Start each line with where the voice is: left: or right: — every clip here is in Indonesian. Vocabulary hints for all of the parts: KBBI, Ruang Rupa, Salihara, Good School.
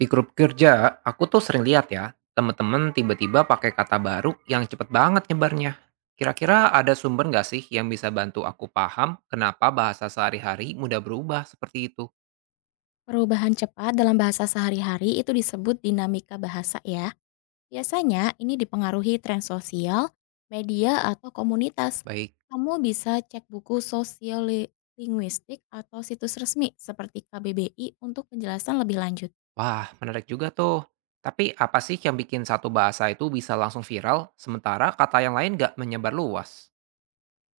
right: Di grup kerja, aku tuh sering lihat ya, temen-temen tiba-tiba pakai kata baru yang cepet banget nyebarnya. Kira-kira ada sumber nggak sih yang bisa bantu aku paham kenapa bahasa sehari-hari mudah berubah seperti itu?
left: Perubahan cepat dalam bahasa sehari-hari itu disebut dinamika bahasa ya. Biasanya ini dipengaruhi tren sosial, media, atau komunitas.
right: Baik,
left: Kamu bisa cek buku sosiolinguistik atau situs resmi seperti KBBI untuk penjelasan lebih lanjut.
right: wah menarik juga tuh. Tapi apa sih yang bikin satu bahasa itu bisa langsung viral, sementara kata yang lain nggak menyebar luas?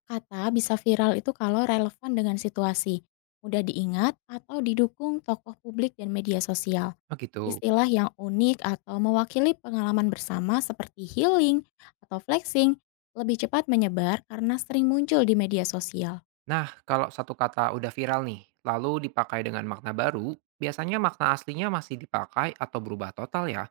left: Kata bisa viral itu kalau relevan dengan situasi, mudah diingat, atau didukung tokoh publik dan media sosial.
right: Oh gitu.
left: Istilah yang unik atau mewakili pengalaman bersama seperti healing atau flexing lebih cepat menyebar karena sering muncul di media sosial.
right: Nah, kalau satu kata udah viral nih, lalu dipakai dengan makna baru, biasanya makna aslinya masih dipakai atau berubah total ya?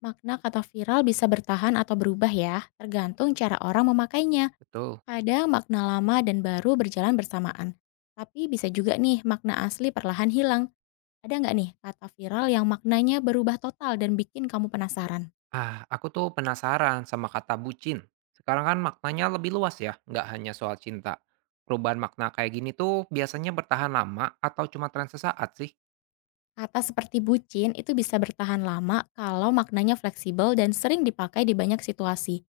left: Makna kata viral bisa bertahan atau berubah ya, tergantung cara orang memakainya.
right: Betul.
left: Kadang makna lama dan baru berjalan bersamaan. Tapi bisa juga nih makna asli perlahan hilang. Ada nggak nih kata viral yang maknanya berubah total dan bikin kamu penasaran?
right: Ah, aku tuh penasaran sama kata bucin. Sekarang kan maknanya lebih luas ya, nggak hanya soal cinta. Perubahan makna kayak gini tuh biasanya bertahan lama atau cuma tren sesaat sih?
left: Kata seperti bucin itu bisa bertahan lama kalau maknanya fleksibel dan sering dipakai di banyak situasi.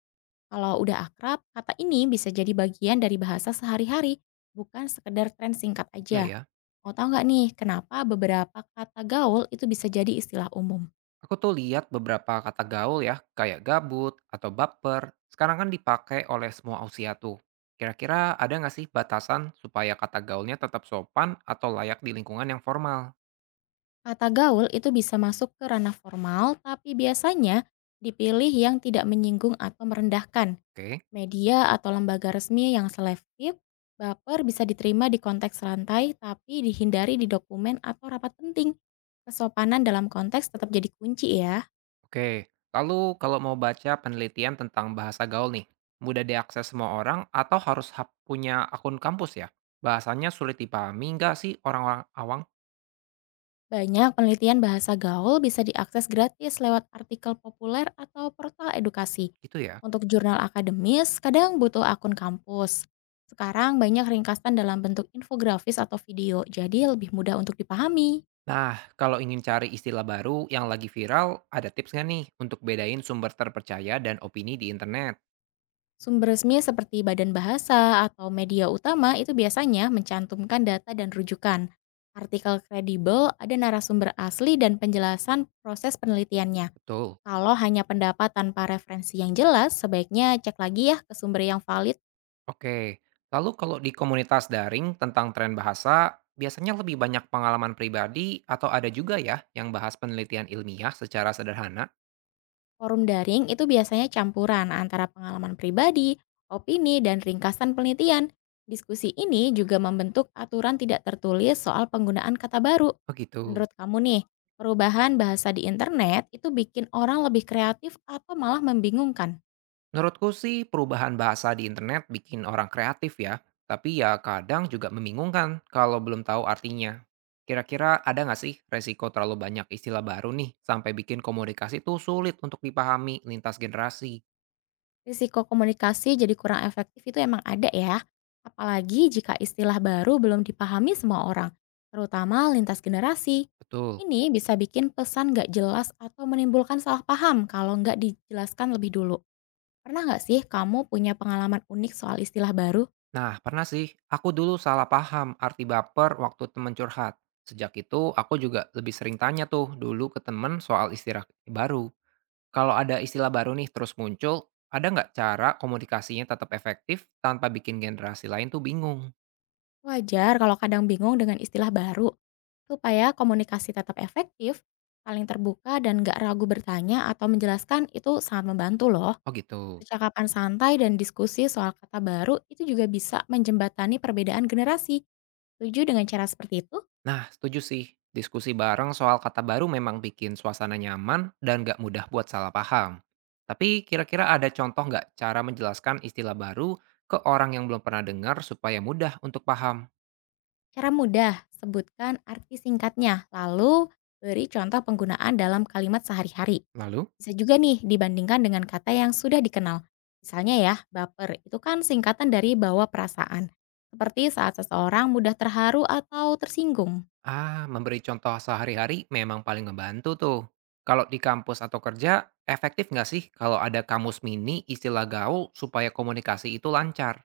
left: Kalau udah akrab, kata ini bisa jadi bagian dari bahasa sehari-hari, bukan sekedar tren singkat
right: Iya
left: aja.
right: ya.
left: Mau tahu nggak nih kenapa beberapa kata gaul itu bisa jadi istilah umum?
right: Aku tuh lihat beberapa kata gaul ya, kayak gabut atau baper. Sekarang kan dipakai oleh semua usia tuh. Kira-kira ada nggak sih batasan supaya kata gaulnya tetap sopan atau layak di lingkungan yang formal?
left: Kata gaul itu bisa masuk ke ranah formal, tapi biasanya dipilih yang tidak menyinggung atau merendahkan.
right: Oke.
left: Media atau lembaga resmi yang selektif, baper bisa diterima di konteks rantai tapi dihindari di dokumen atau rapat penting. Kesopanan dalam konteks tetap jadi kunci ya.
right: Oke, lalu kalau mau baca penelitian tentang bahasa gaul nih, mudah diakses semua orang atau harus punya akun kampus ya? Bahasanya sulit dipahami nggak sih orang-orang awam
left: Banyak penelitian bahasa gaul bisa diakses gratis lewat artikel populer atau portal edukasi.
right: gitu ya?
left: Untuk jurnal akademis, kadang butuh akun kampus. Sekarang banyak ringkasan dalam bentuk infografis atau video, jadi lebih mudah untuk dipahami.
right: Nah, kalau ingin cari istilah baru yang lagi viral, ada tips nggak nih untuk bedain sumber terpercaya dan opini di internet?
left: Sumber resmi seperti badan bahasa atau media utama itu biasanya mencantumkan data dan rujukan. Artikel kredibel ada narasumber asli dan penjelasan proses penelitiannya.
right: Betul.
left: Kalau hanya pendapat tanpa referensi yang jelas, sebaiknya cek lagi ya ke sumber yang valid.
right: Oke, lalu kalau di komunitas daring tentang tren bahasa, biasanya lebih banyak pengalaman pribadi atau ada juga ya yang bahas penelitian ilmiah secara sederhana?
left: Forum daring itu biasanya campuran antara pengalaman pribadi, opini, dan ringkasan penelitian. Diskusi ini juga membentuk aturan tidak tertulis soal penggunaan kata baru.
right: Begitu.
left: Menurut kamu nih, perubahan bahasa di internet itu bikin orang lebih kreatif atau malah membingungkan?
right: Menurutku sih perubahan bahasa di internet bikin orang kreatif ya, tapi ya kadang juga membingungkan kalau belum tahu artinya. Kira-kira ada nggak sih resiko terlalu banyak istilah baru nih sampai bikin komunikasi tuh sulit untuk dipahami lintas generasi?
left: Risiko komunikasi jadi kurang efektif itu emang ada ya, apalagi jika istilah baru belum dipahami semua orang, terutama lintas generasi.
right: Betul.
left: Ini bisa bikin pesan nggak jelas atau menimbulkan salah paham kalau nggak dijelaskan lebih dulu. Pernah nggak sih kamu punya pengalaman unik soal istilah baru?
right: Nah, pernah sih aku dulu salah paham arti baper waktu temen curhat. Sejak itu aku juga lebih sering tanya tuh dulu ke temen soal istilah baru. Kalau ada istilah baru nih terus muncul, ada nggak cara komunikasinya tetap efektif tanpa bikin generasi lain tuh bingung?
left: Wajar kalau kadang bingung dengan istilah baru. Supaya komunikasi tetap efektif, saling terbuka dan nggak ragu bertanya atau menjelaskan itu sangat membantu loh.
right: Oh gitu.
left: Percakapan santai dan diskusi soal kata baru itu juga bisa menjembatani perbedaan generasi. Setuju dengan cara seperti itu?
right: Nah, setuju sih. Diskusi bareng soal kata baru memang bikin suasana nyaman dan nggak mudah buat salah paham. Tapi kira-kira ada contoh nggak cara menjelaskan istilah baru ke orang yang belum pernah dengar supaya mudah untuk paham?
left: Cara mudah, sebutkan arti singkatnya, lalu beri contoh penggunaan dalam kalimat sehari-hari.
right: Lalu?
left: Bisa juga nih dibandingkan dengan kata yang sudah dikenal. Misalnya ya, baper itu kan singkatan dari bawa perasaan. Seperti saat seseorang mudah terharu atau tersinggung.
right: Ah, memberi contoh sehari-hari memang paling ngebantu tuh. Kalau di kampus atau kerja, efektif nggak sih kalau ada kamus mini istilah gaul supaya komunikasi itu lancar,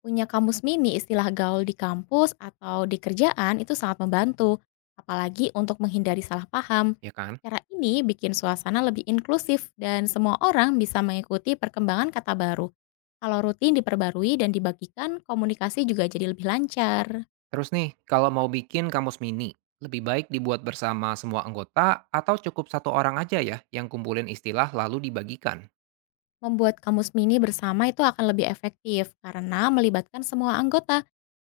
left: Punya kamus mini istilah gaul di kampus atau di kerjaan itu sangat membantu, apalagi untuk menghindari salah paham.
right: ya kan?
left: Cara ini bikin suasana lebih inklusif dan semua orang bisa mengikuti perkembangan kata baru. Kalau rutin diperbarui dan dibagikan, komunikasi juga jadi lebih lancar.
right: Terus nih, kalau mau bikin kamus mini, lebih baik dibuat bersama semua anggota atau cukup satu orang aja ya yang kumpulin istilah lalu dibagikan?
left: Membuat kamus mini bersama itu akan lebih efektif karena melibatkan semua anggota.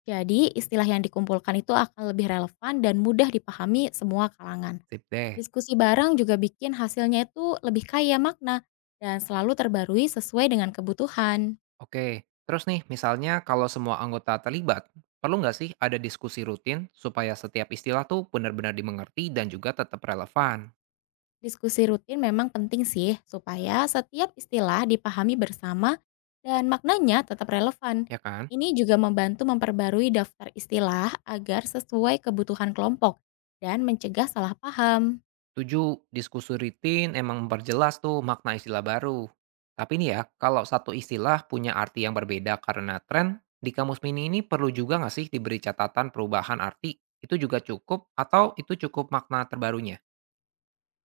left: Jadi, istilah yang dikumpulkan itu akan lebih relevan dan mudah dipahami semua kalangan.
right: Sip deh.
left: Diskusi bareng juga bikin hasilnya itu lebih kaya makna dan selalu terbarui sesuai dengan kebutuhan.
right: Oke, terus nih misalnya kalau semua anggota terlibat, perlu nggak sih ada diskusi rutin supaya setiap istilah tuh benar-benar dimengerti dan juga tetap relevan,
left: Diskusi rutin memang penting sih supaya setiap istilah dipahami bersama dan maknanya tetap relevan.
right: ya kan?
left: Ini juga membantu memperbarui daftar istilah agar sesuai kebutuhan kelompok dan mencegah salah paham.
right: Tujuh diskusi rutin emang memperjelas tuh makna istilah baru. Tapi nih ya, kalau satu istilah punya arti yang berbeda karena tren, di kamus mini ini perlu juga nggak sih diberi catatan perubahan arti? Itu juga cukup atau itu cukup makna terbarunya?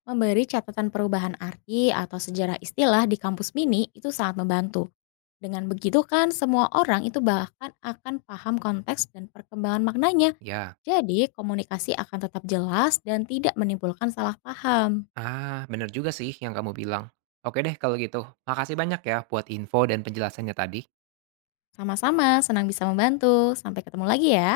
left: Memberi catatan perubahan arti atau sejarah istilah di kampus mini itu sangat membantu. Dengan begitu kan semua orang itu bahkan akan paham konteks dan perkembangan maknanya.
right: Ya,
left: Jadi komunikasi akan tetap jelas dan tidak menimbulkan salah paham.
right: ah bener juga sih yang kamu bilang. Oke deh kalau gitu, makasih banyak ya buat info dan penjelasannya tadi.
left: Sama-sama, senang bisa membantu. Sampai ketemu lagi ya.